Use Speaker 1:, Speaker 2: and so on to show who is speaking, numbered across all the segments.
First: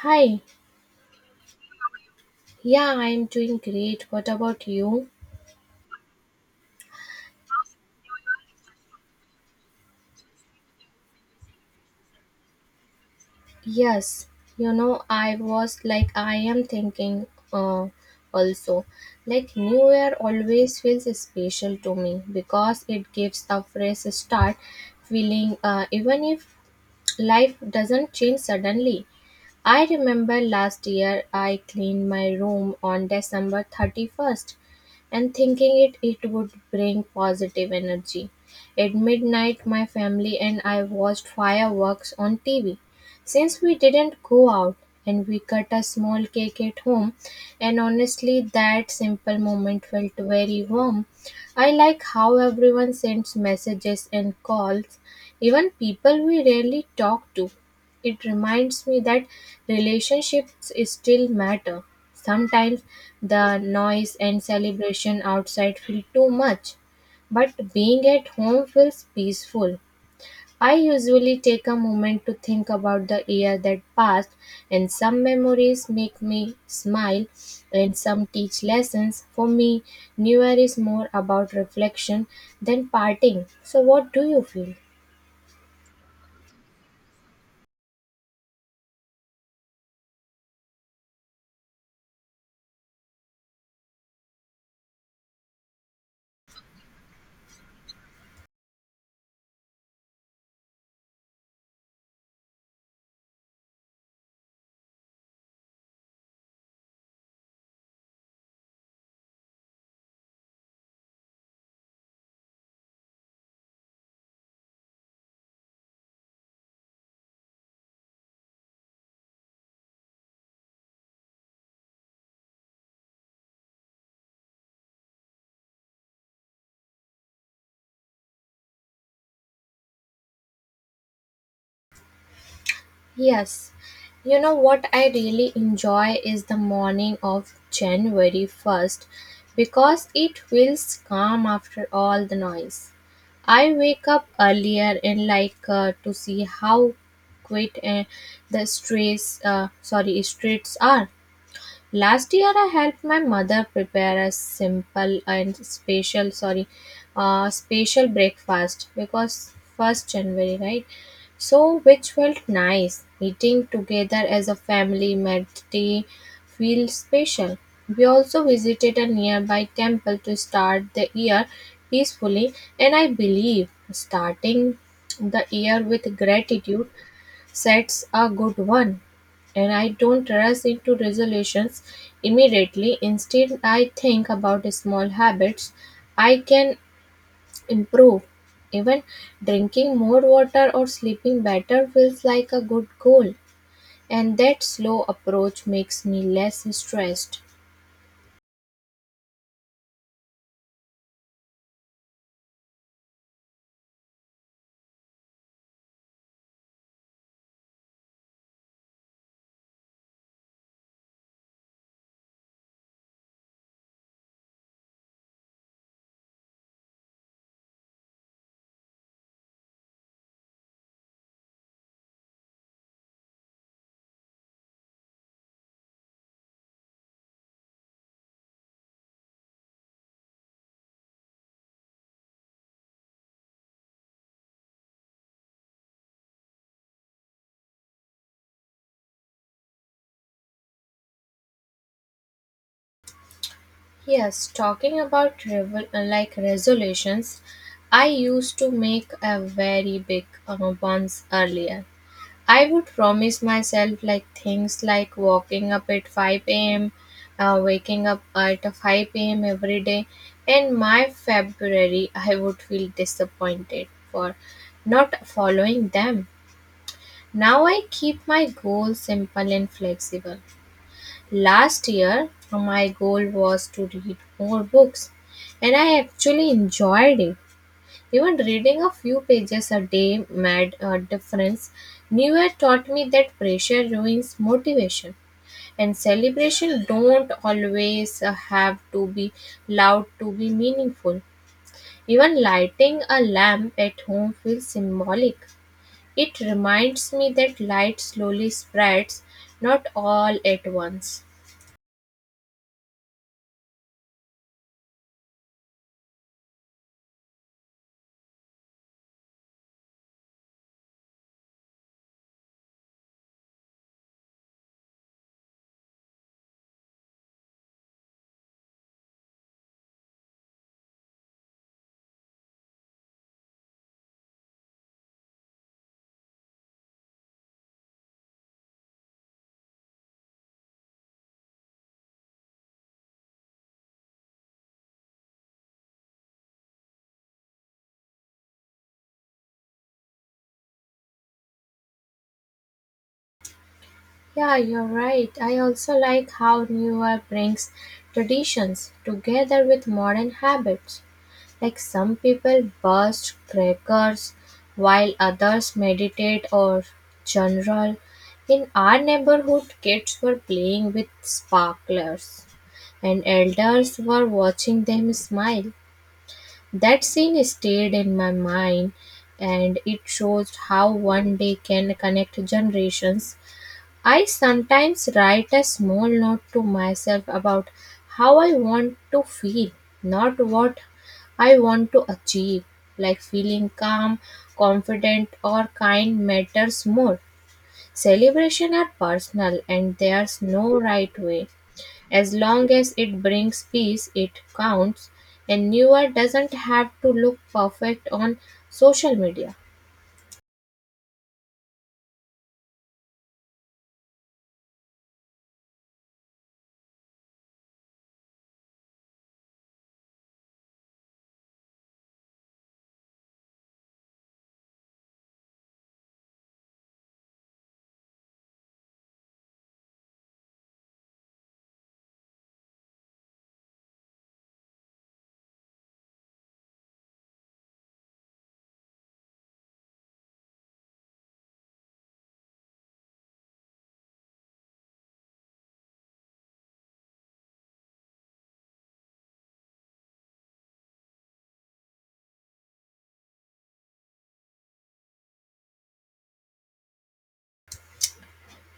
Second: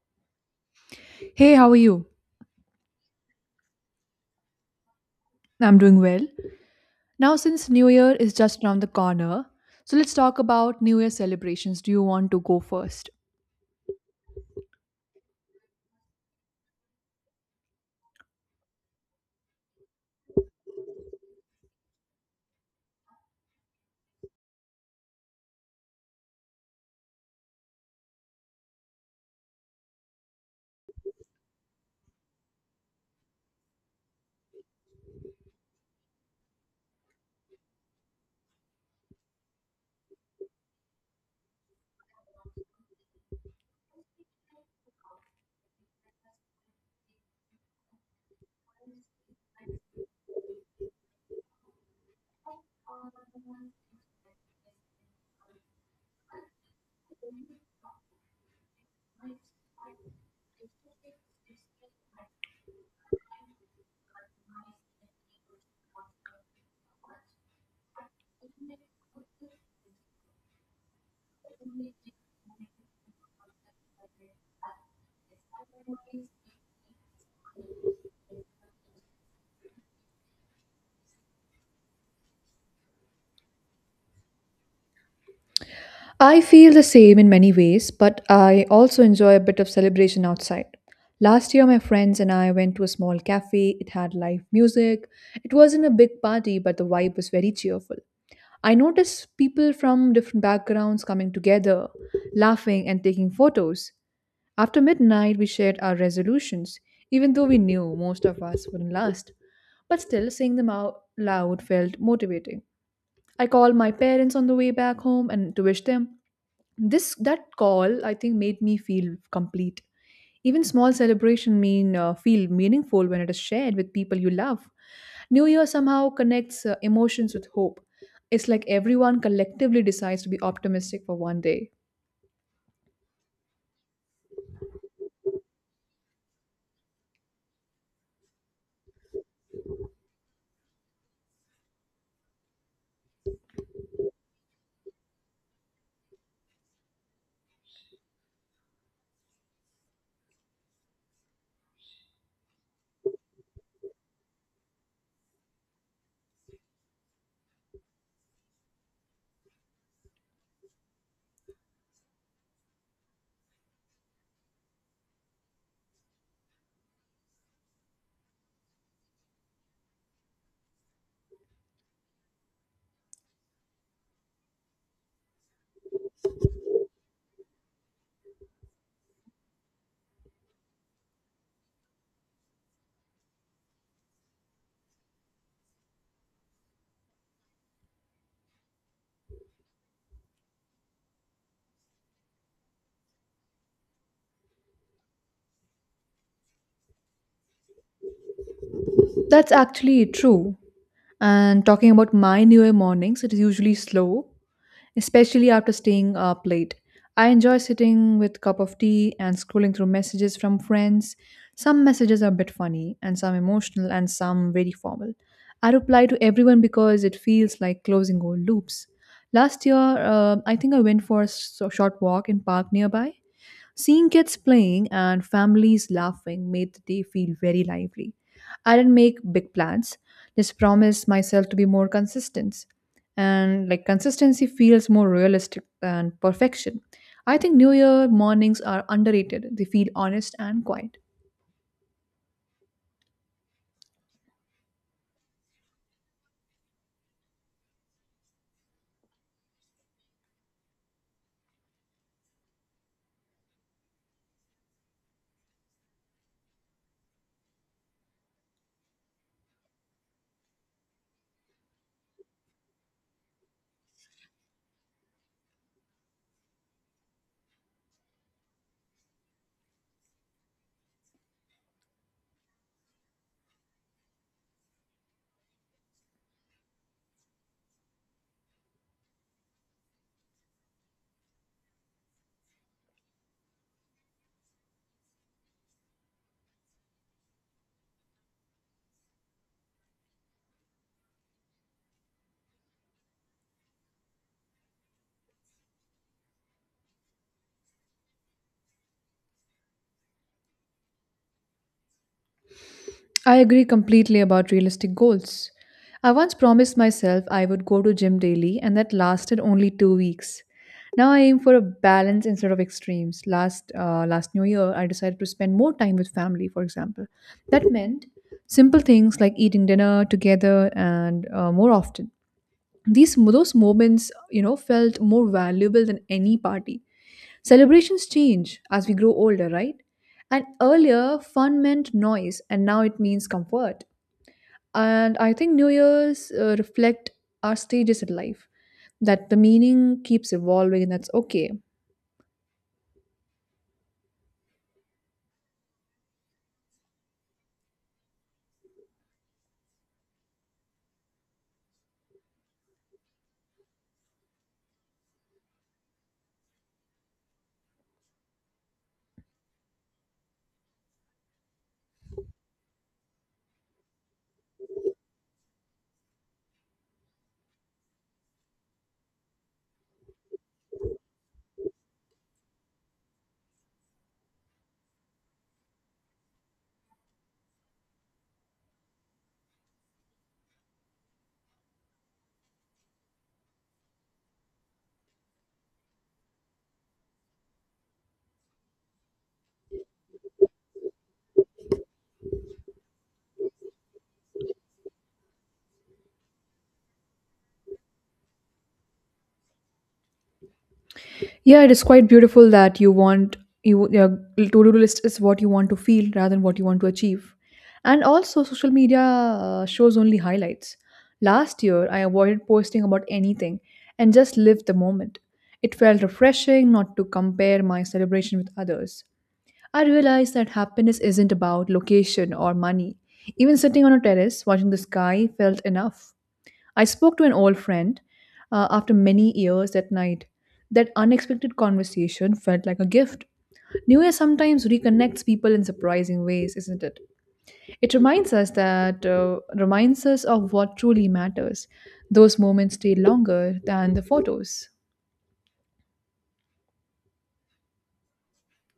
Speaker 1: Hi,
Speaker 2: Hey, how are you?
Speaker 1: yeah, I'm doing great. What about you?
Speaker 2: I'm doing well. Now, since New Year is just around the corner, so let's talk about New Year celebrations. Do you want to go first?
Speaker 1: Yes, you know, I was like, I am thinking uh, also, like, New Year always feels special to me because it gives a fresh start feeling, even if life doesn't change suddenly. I remember last year I cleaned my room on December 31st and thinking it would bring positive energy. At midnight, my family and I watched fireworks on TV. Since we didn't go out and we cut a small cake at home, and honestly, that simple moment felt very warm. I like how everyone sends messages and calls, even people we rarely talk to. It reminds me that relationships still matter. Sometimes the noise and celebration outside feel too much, but being at home feels peaceful. I usually take a moment to think about the year that passed, and some memories make me smile and some teach lessons. For me, New Year is more about reflection than parting. So, what do you feel?
Speaker 2: I feel the same in many ways, but I also enjoy a bit of celebration outside. Last year, my friends and I went to a small cafe. It had live music. It wasn't a big party, but the vibe was very cheerful. I noticed people from different backgrounds coming together, laughing, and taking photos. After midnight, we shared our resolutions, even though we knew most of us wouldn't last. But still, saying them out loud felt motivating. I called my parents on the way back home and to wish them this that call I think made me feel complete even small celebration mean feel meaningful when it is shared with people you love new year somehow connects emotions with hope it's like everyone collectively decides to be optimistic for one day.
Speaker 1: Yes. You know what I really enjoy is the morning of January 1st because it feels calm after all the noise. I wake up earlier and like to see how quiet the streets sorry, streets are. Last year, I helped my mother prepare a simple and special breakfast because first January, right? So, which felt nice. Eating together as a family made tea feel special. We also visited a nearby temple to start the year peacefully, and I believe starting the year with gratitude sets a good one. And I don't rush into resolutions immediately. Instead, I think about small habits I can improve. Even drinking more water or sleeping better feels like a good goal. And that slow approach makes me less stressed.
Speaker 2: That's actually true. And talking about my New Year mornings, it is usually slow, especially after staying up late. I enjoy sitting with cup of tea and scrolling through messages from friends. Some messages are a bit funny and some emotional and some very formal. I reply to everyone because it feels like closing old loops. Last year, I think I went for a short walk in park nearby. Seeing kids playing and families laughing made the day feel very lively. I didn't make big plans, just promised myself to be more consistent. And like consistency feels more realistic than perfection. I think New Year mornings are underrated. They feel honest and quiet.
Speaker 1: Yes, talking about like, resolutions, I used to make a very big ones earlier. I would promise myself like things like waking up at 5 a.m., waking up at 5 a.m. every day. In my February, I would feel disappointed for not following them. Now I keep my goals simple and flexible. Last year, my goal was to read more books, and I actually enjoyed it. Even reading a few pages a day made a difference. New Year taught me that pressure ruins motivation, and celebration don't always have to be loud to be meaningful. Even lighting a lamp at home feels symbolic. It reminds me that light slowly spreads, not all at once.
Speaker 2: I agree completely about realistic goals. I once promised myself I would go to gym daily and that lasted only 2 weeks. Now I aim for a balance instead of extremes. Last new year I decided to spend more time with family for example. That meant simple things like eating dinner together and more often. These those moments you know, felt more valuable than any party. Celebrations change as we grow older, right? And earlier, fun meant noise, and now it means comfort. And I think New Year's reflect our stages in life, that the meaning keeps evolving, and that's okay.
Speaker 1: Yeah, you're right. I also like how New Year brings traditions together with modern habits. Like, some people burst crackers while others meditate or journal. In our neighborhood, kids were playing with sparklers and elders were watching them smile. That scene stayed in my mind and it shows how one day can connect generations. I sometimes write a small note to myself about how I want to feel, not what I want to achieve. Like, feeling calm, confident, or kind matters more. Celebration are personal and there's no right way. As long as it brings peace, it counts, and newer doesn't have to look perfect on social media.
Speaker 2: Yeah, it is quite beautiful that you want you your to-do list is what you want to feel rather than what you want to achieve. And also social media shows only highlights. Last year I avoided posting about anything and just lived the moment. It felt refreshing not to compare my celebration with others. I realized that happiness isn't about location or money. Even sitting on a terrace watching the sky felt enough. I spoke to an old friend after many years that night. That unexpected conversation felt like a gift. New Year sometimes reconnects people in surprising ways, isn't it? It reminds us of what truly matters. Those moments stay longer than the photos.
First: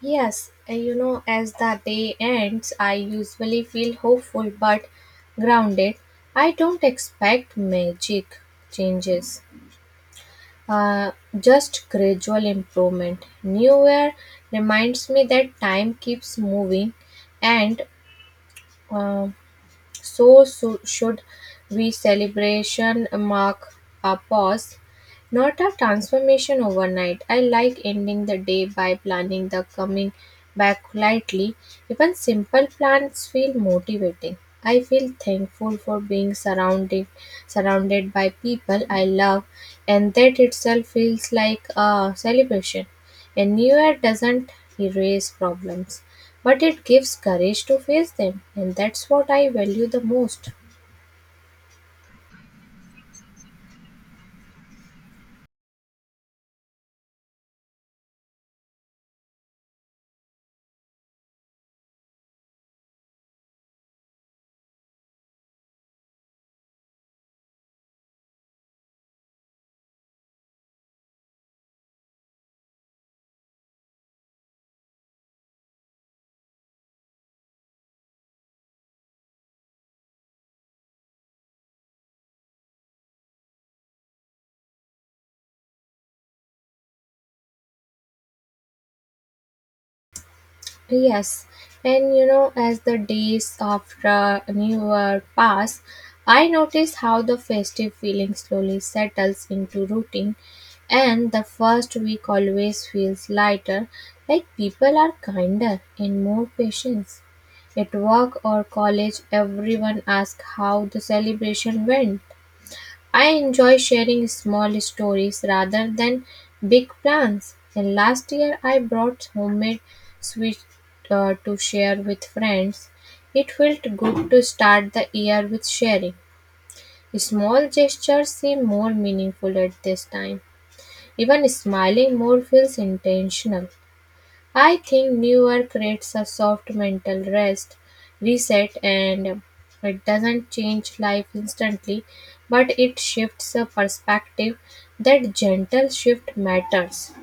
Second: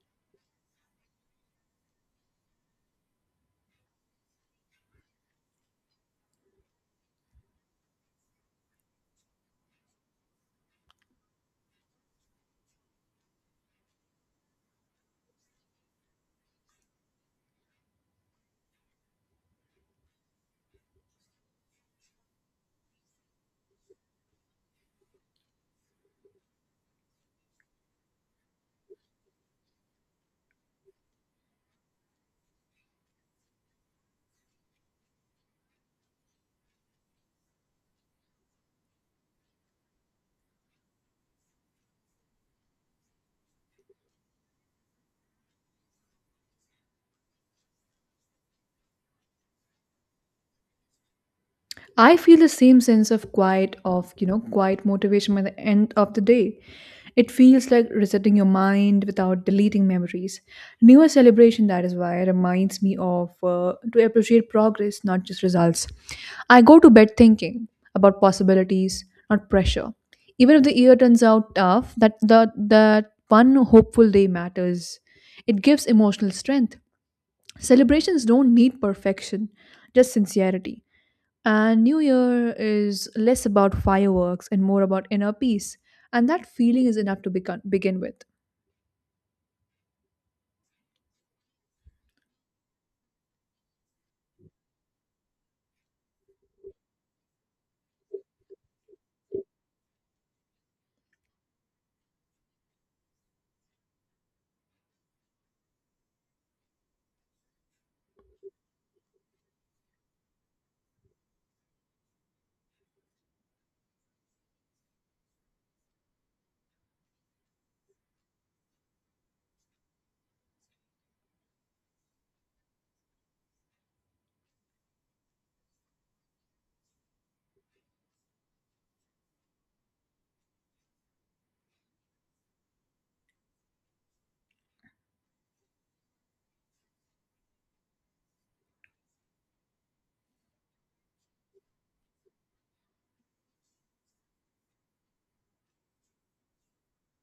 Speaker 1: Yes, you know, as the day ends, I usually feel hopeful but grounded. I don't expect magic changes, uh, just gradual improvement. New Year reminds me that time keeps moving, and uh, so should we. Celebration mark a pause, not a transformation overnight. I like ending the day by planning the coming back lightly. Even simple plans feel motivating. I feel thankful for being surrounded by people I love and that itself feels like a celebration. A new year doesn't erase problems, but it gives courage to face them and that's what I value the most.
Speaker 2: I feel the same sense of quiet of you know, quiet motivation by the end of the day. It feels like resetting your mind without deleting memories. Newer celebration, that is why, reminds me of to appreciate progress, not just results. I go to bed thinking about possibilities, not pressure. Even if the year turns out tough, that one hopeful day matters. It gives emotional strength. Celebrations don't need perfection, just sincerity. And New Year is less about fireworks and more about inner peace. And that feeling is enough to begin with.
Speaker 1: Yes, and you know, as the days of the New Year pass, I notice how the festive feeling slowly settles into routine, and the first week always feels lighter, like people are kinder and more patient. At work or college, everyone asks how the celebration went. I enjoy sharing small stories rather than big plans. And last year, I brought homemade sweets to share with friends. It felt good to start the year with sharing. Small gestures seem more meaningful at this time. Even smiling more feels intentional. I think newer creates a soft reset, and it doesn't change life instantly, but it shifts a perspective. That gentle shift matters.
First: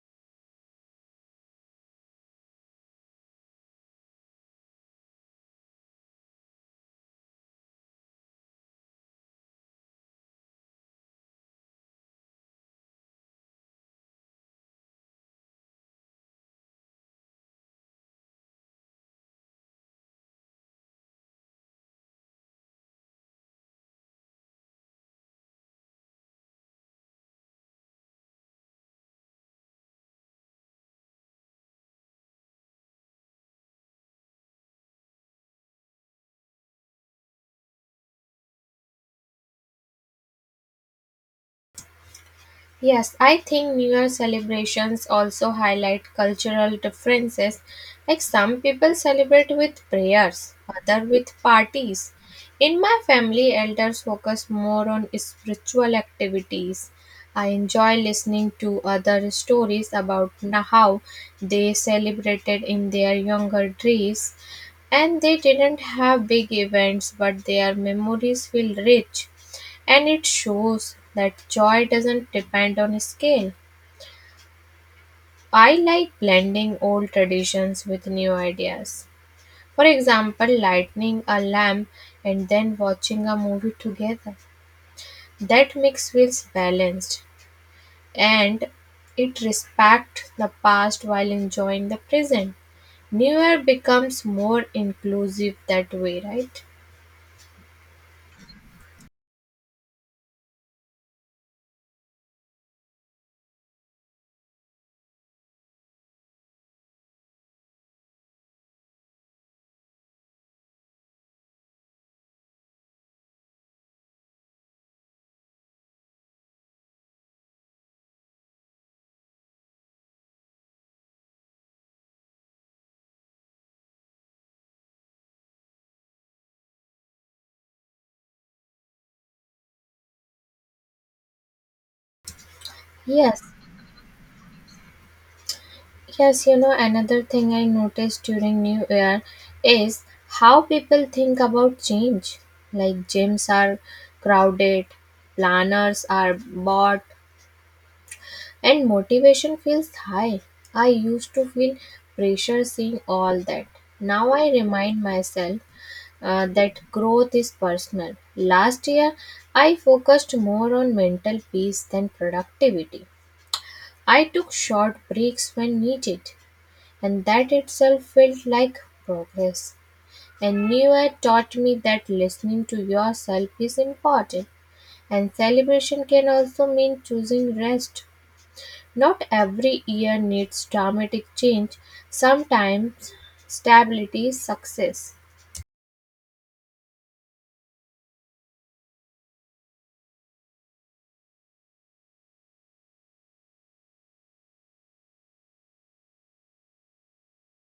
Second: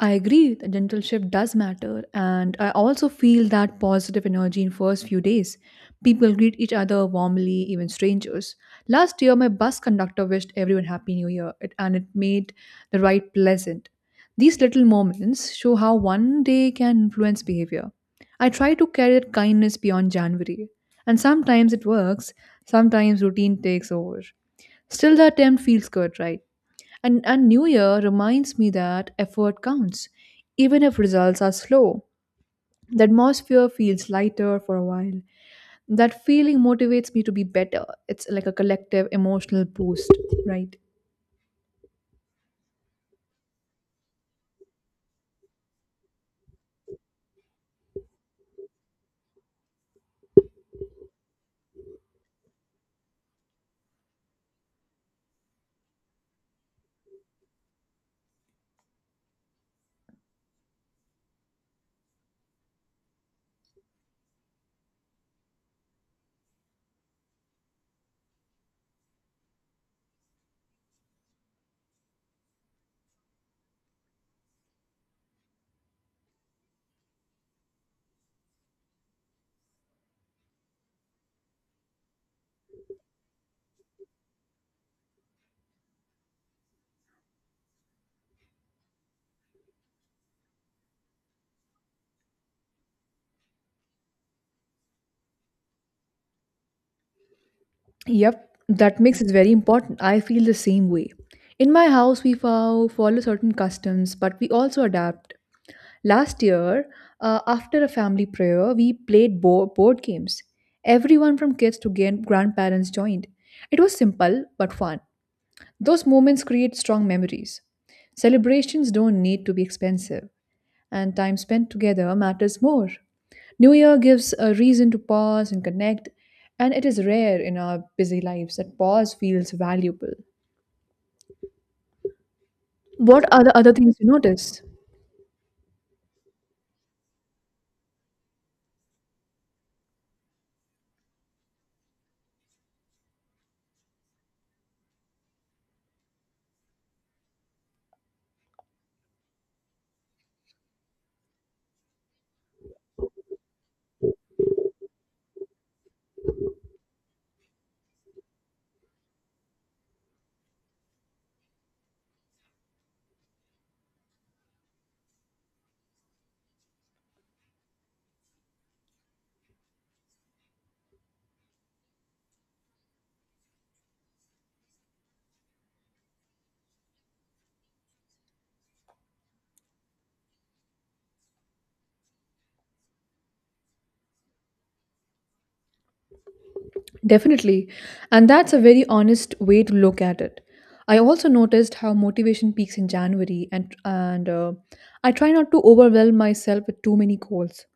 Speaker 2: I agree that gentle shift does matter, and I also feel that positive energy in first few days. People greet each other warmly, even strangers. Last year, my bus conductor wished everyone Happy New Year, and it made the ride pleasant. These little moments show how one day can influence behavior. I try to carry that kindness beyond January, and sometimes it works, sometimes routine takes over. Still, the attempt feels good, right? And New Year reminds me that effort counts, even if results are slow. The atmosphere feels lighter for a while. That feeling motivates me to be better. It's like a collective emotional boost, right?
Speaker 1: Yes, I think New Year celebrations also highlight cultural differences. Like, some people celebrate with prayers, other with parties. In my family, elders focus more on spiritual activities. I enjoy listening to other stories about how they celebrated in their younger days and they didn't have big events but their memories feel rich and it shows that joy doesn't depend on scale. I like blending old traditions with new ideas. For example, lighting a lamp and then watching a movie together. That mix feels balanced and it respects the past while enjoying the present. New Year becomes more inclusive that way, right?
Speaker 2: Yep, that mix is very important. I feel the same way. In my house, we follow certain customs, but we also adapt. Last year, after a family prayer, we played board games. Everyone from kids to grandparents joined. It was simple but fun. Those moments create strong memories. Celebrations don't need to be expensive and time spent together matters more. New Year gives a reason to pause and connect, and it is rare in our busy lives that pause feels valuable. What
Speaker 1: Yes,
Speaker 2: are the other things you notice?
Speaker 1: Yes, you know, another thing I noticed during New Year is how people think about change. Like, gyms are crowded, planners are bought, and motivation feels high. I used to feel pressure seeing all that. Now I remind myself that growth is personal. Last year, I focused more on mental peace than productivity. I took short breaks when needed. And that itself felt like progress. And New Year taught me that listening to yourself is important. And celebration can also mean choosing rest. Not every year needs dramatic change, sometimes stability is success.
Speaker 2: Definitely, and that's a very honest way to look at it. I also noticed how motivation peaks in January, and I try not to overwhelm myself with too many goals.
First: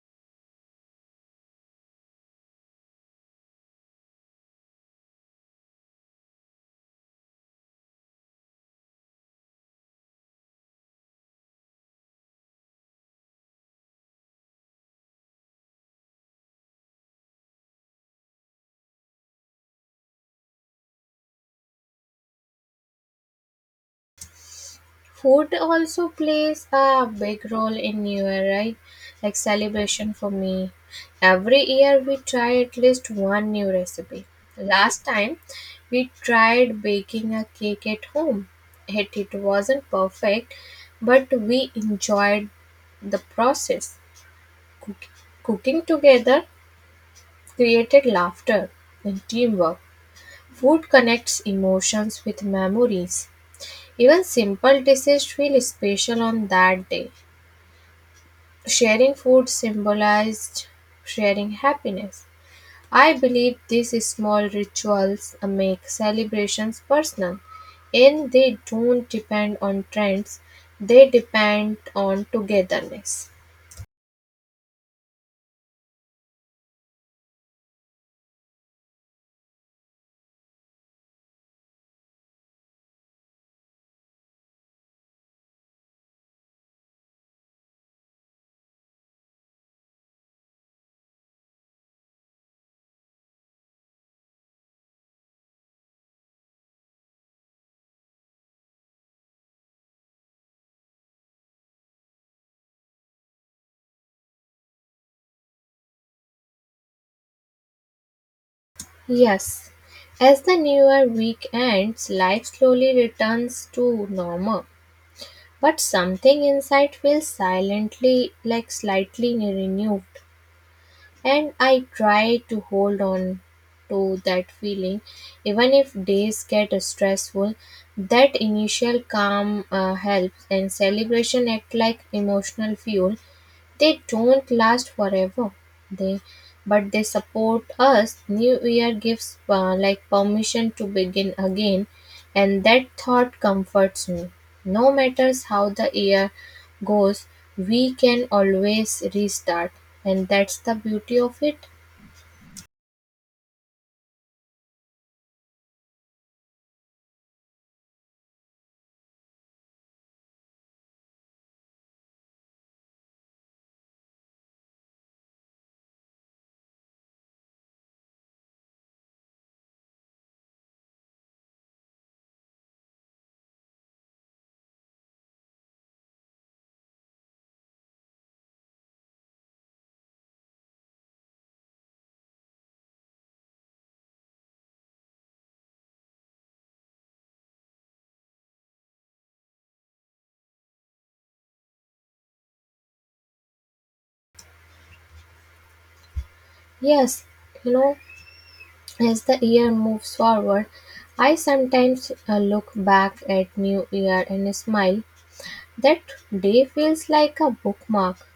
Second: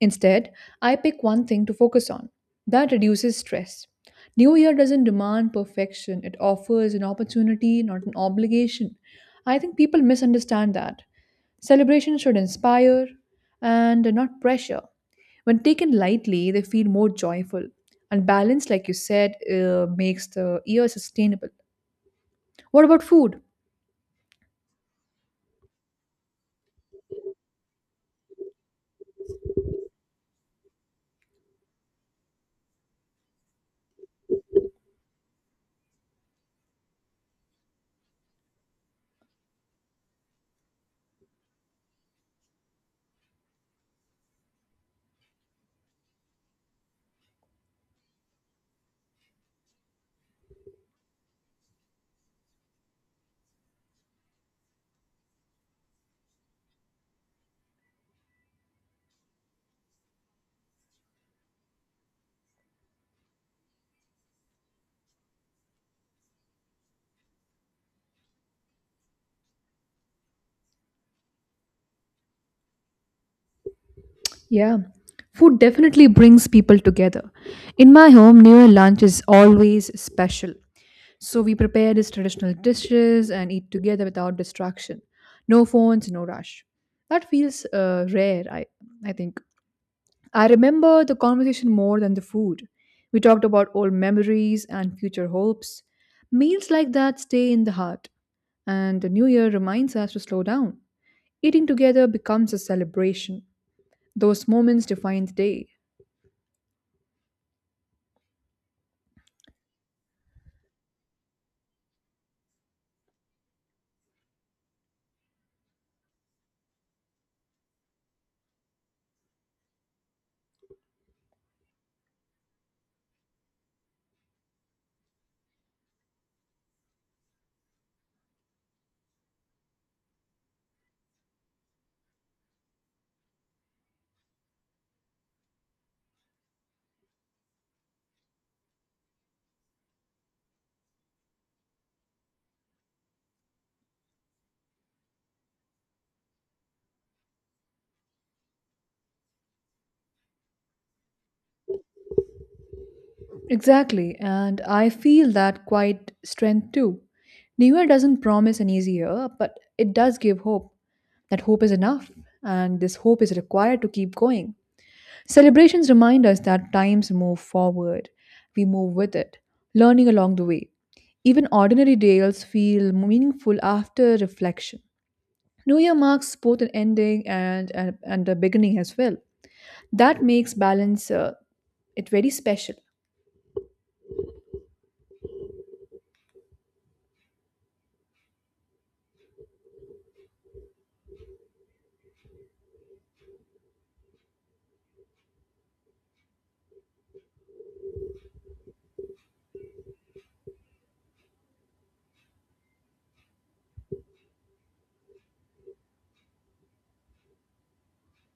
Speaker 2: Instead, I pick one thing to focus on. That reduces stress. New Year doesn't demand perfection, it offers an opportunity, not an obligation. I think people misunderstand that. Celebration should inspire and not pressure. When taken lightly, they feel more joyful. And balance, like you said, makes the year sustainable. What about food?
Speaker 1: Food also plays a big role in New Year, right? Like celebration for me. Every year we try at least one new recipe. Last time we tried baking a cake at home. It wasn't perfect, but we enjoyed the process. Cook- cooking together created laughter and teamwork. Food connects emotions with memories. Even simple dishes feel special on that day. Sharing food symbolized sharing happiness. I believe these small rituals make celebrations personal, and they don't depend on trends, they depend on togetherness.
Speaker 2: Yeah, food definitely brings people together. In my home, New Year lunch is always special. So we prepare these traditional dishes and eat together without distraction. No phones, no rush. That feels rare, I think. I remember the conversation more than the food. We talked about old memories and future hopes. Meals like that stay in the heart, and the new year reminds us to slow down. Eating together becomes a celebration. Those moments define the day.
Speaker 1: Yes, as the new year week ends, life slowly returns to normal, but something inside feels silently like slightly renewed. And I try to hold on to that feeling, even if days get stressful. That initial calm helps, and celebration act like emotional fuel. They don't last forever, they but they support us. New Year gives like permission to begin again, and that thought comforts me. No matters how the year goes, we can always restart, and that's the beauty of it.
Speaker 2: Exactly, and I feel that quite strength too. New Year doesn't promise an easy year, but it does give hope. That hope is enough, and this hope is required to keep going. Celebrations remind us that times move forward, we move with it, learning along the way. Even ordinary days feel meaningful after reflection. New Year marks both an ending and a beginning as well. That makes balance it very special.
Speaker 1: Yes, you know, as the year moves forward, I sometimes look back at New Year and smile. That day feels like a bookmark.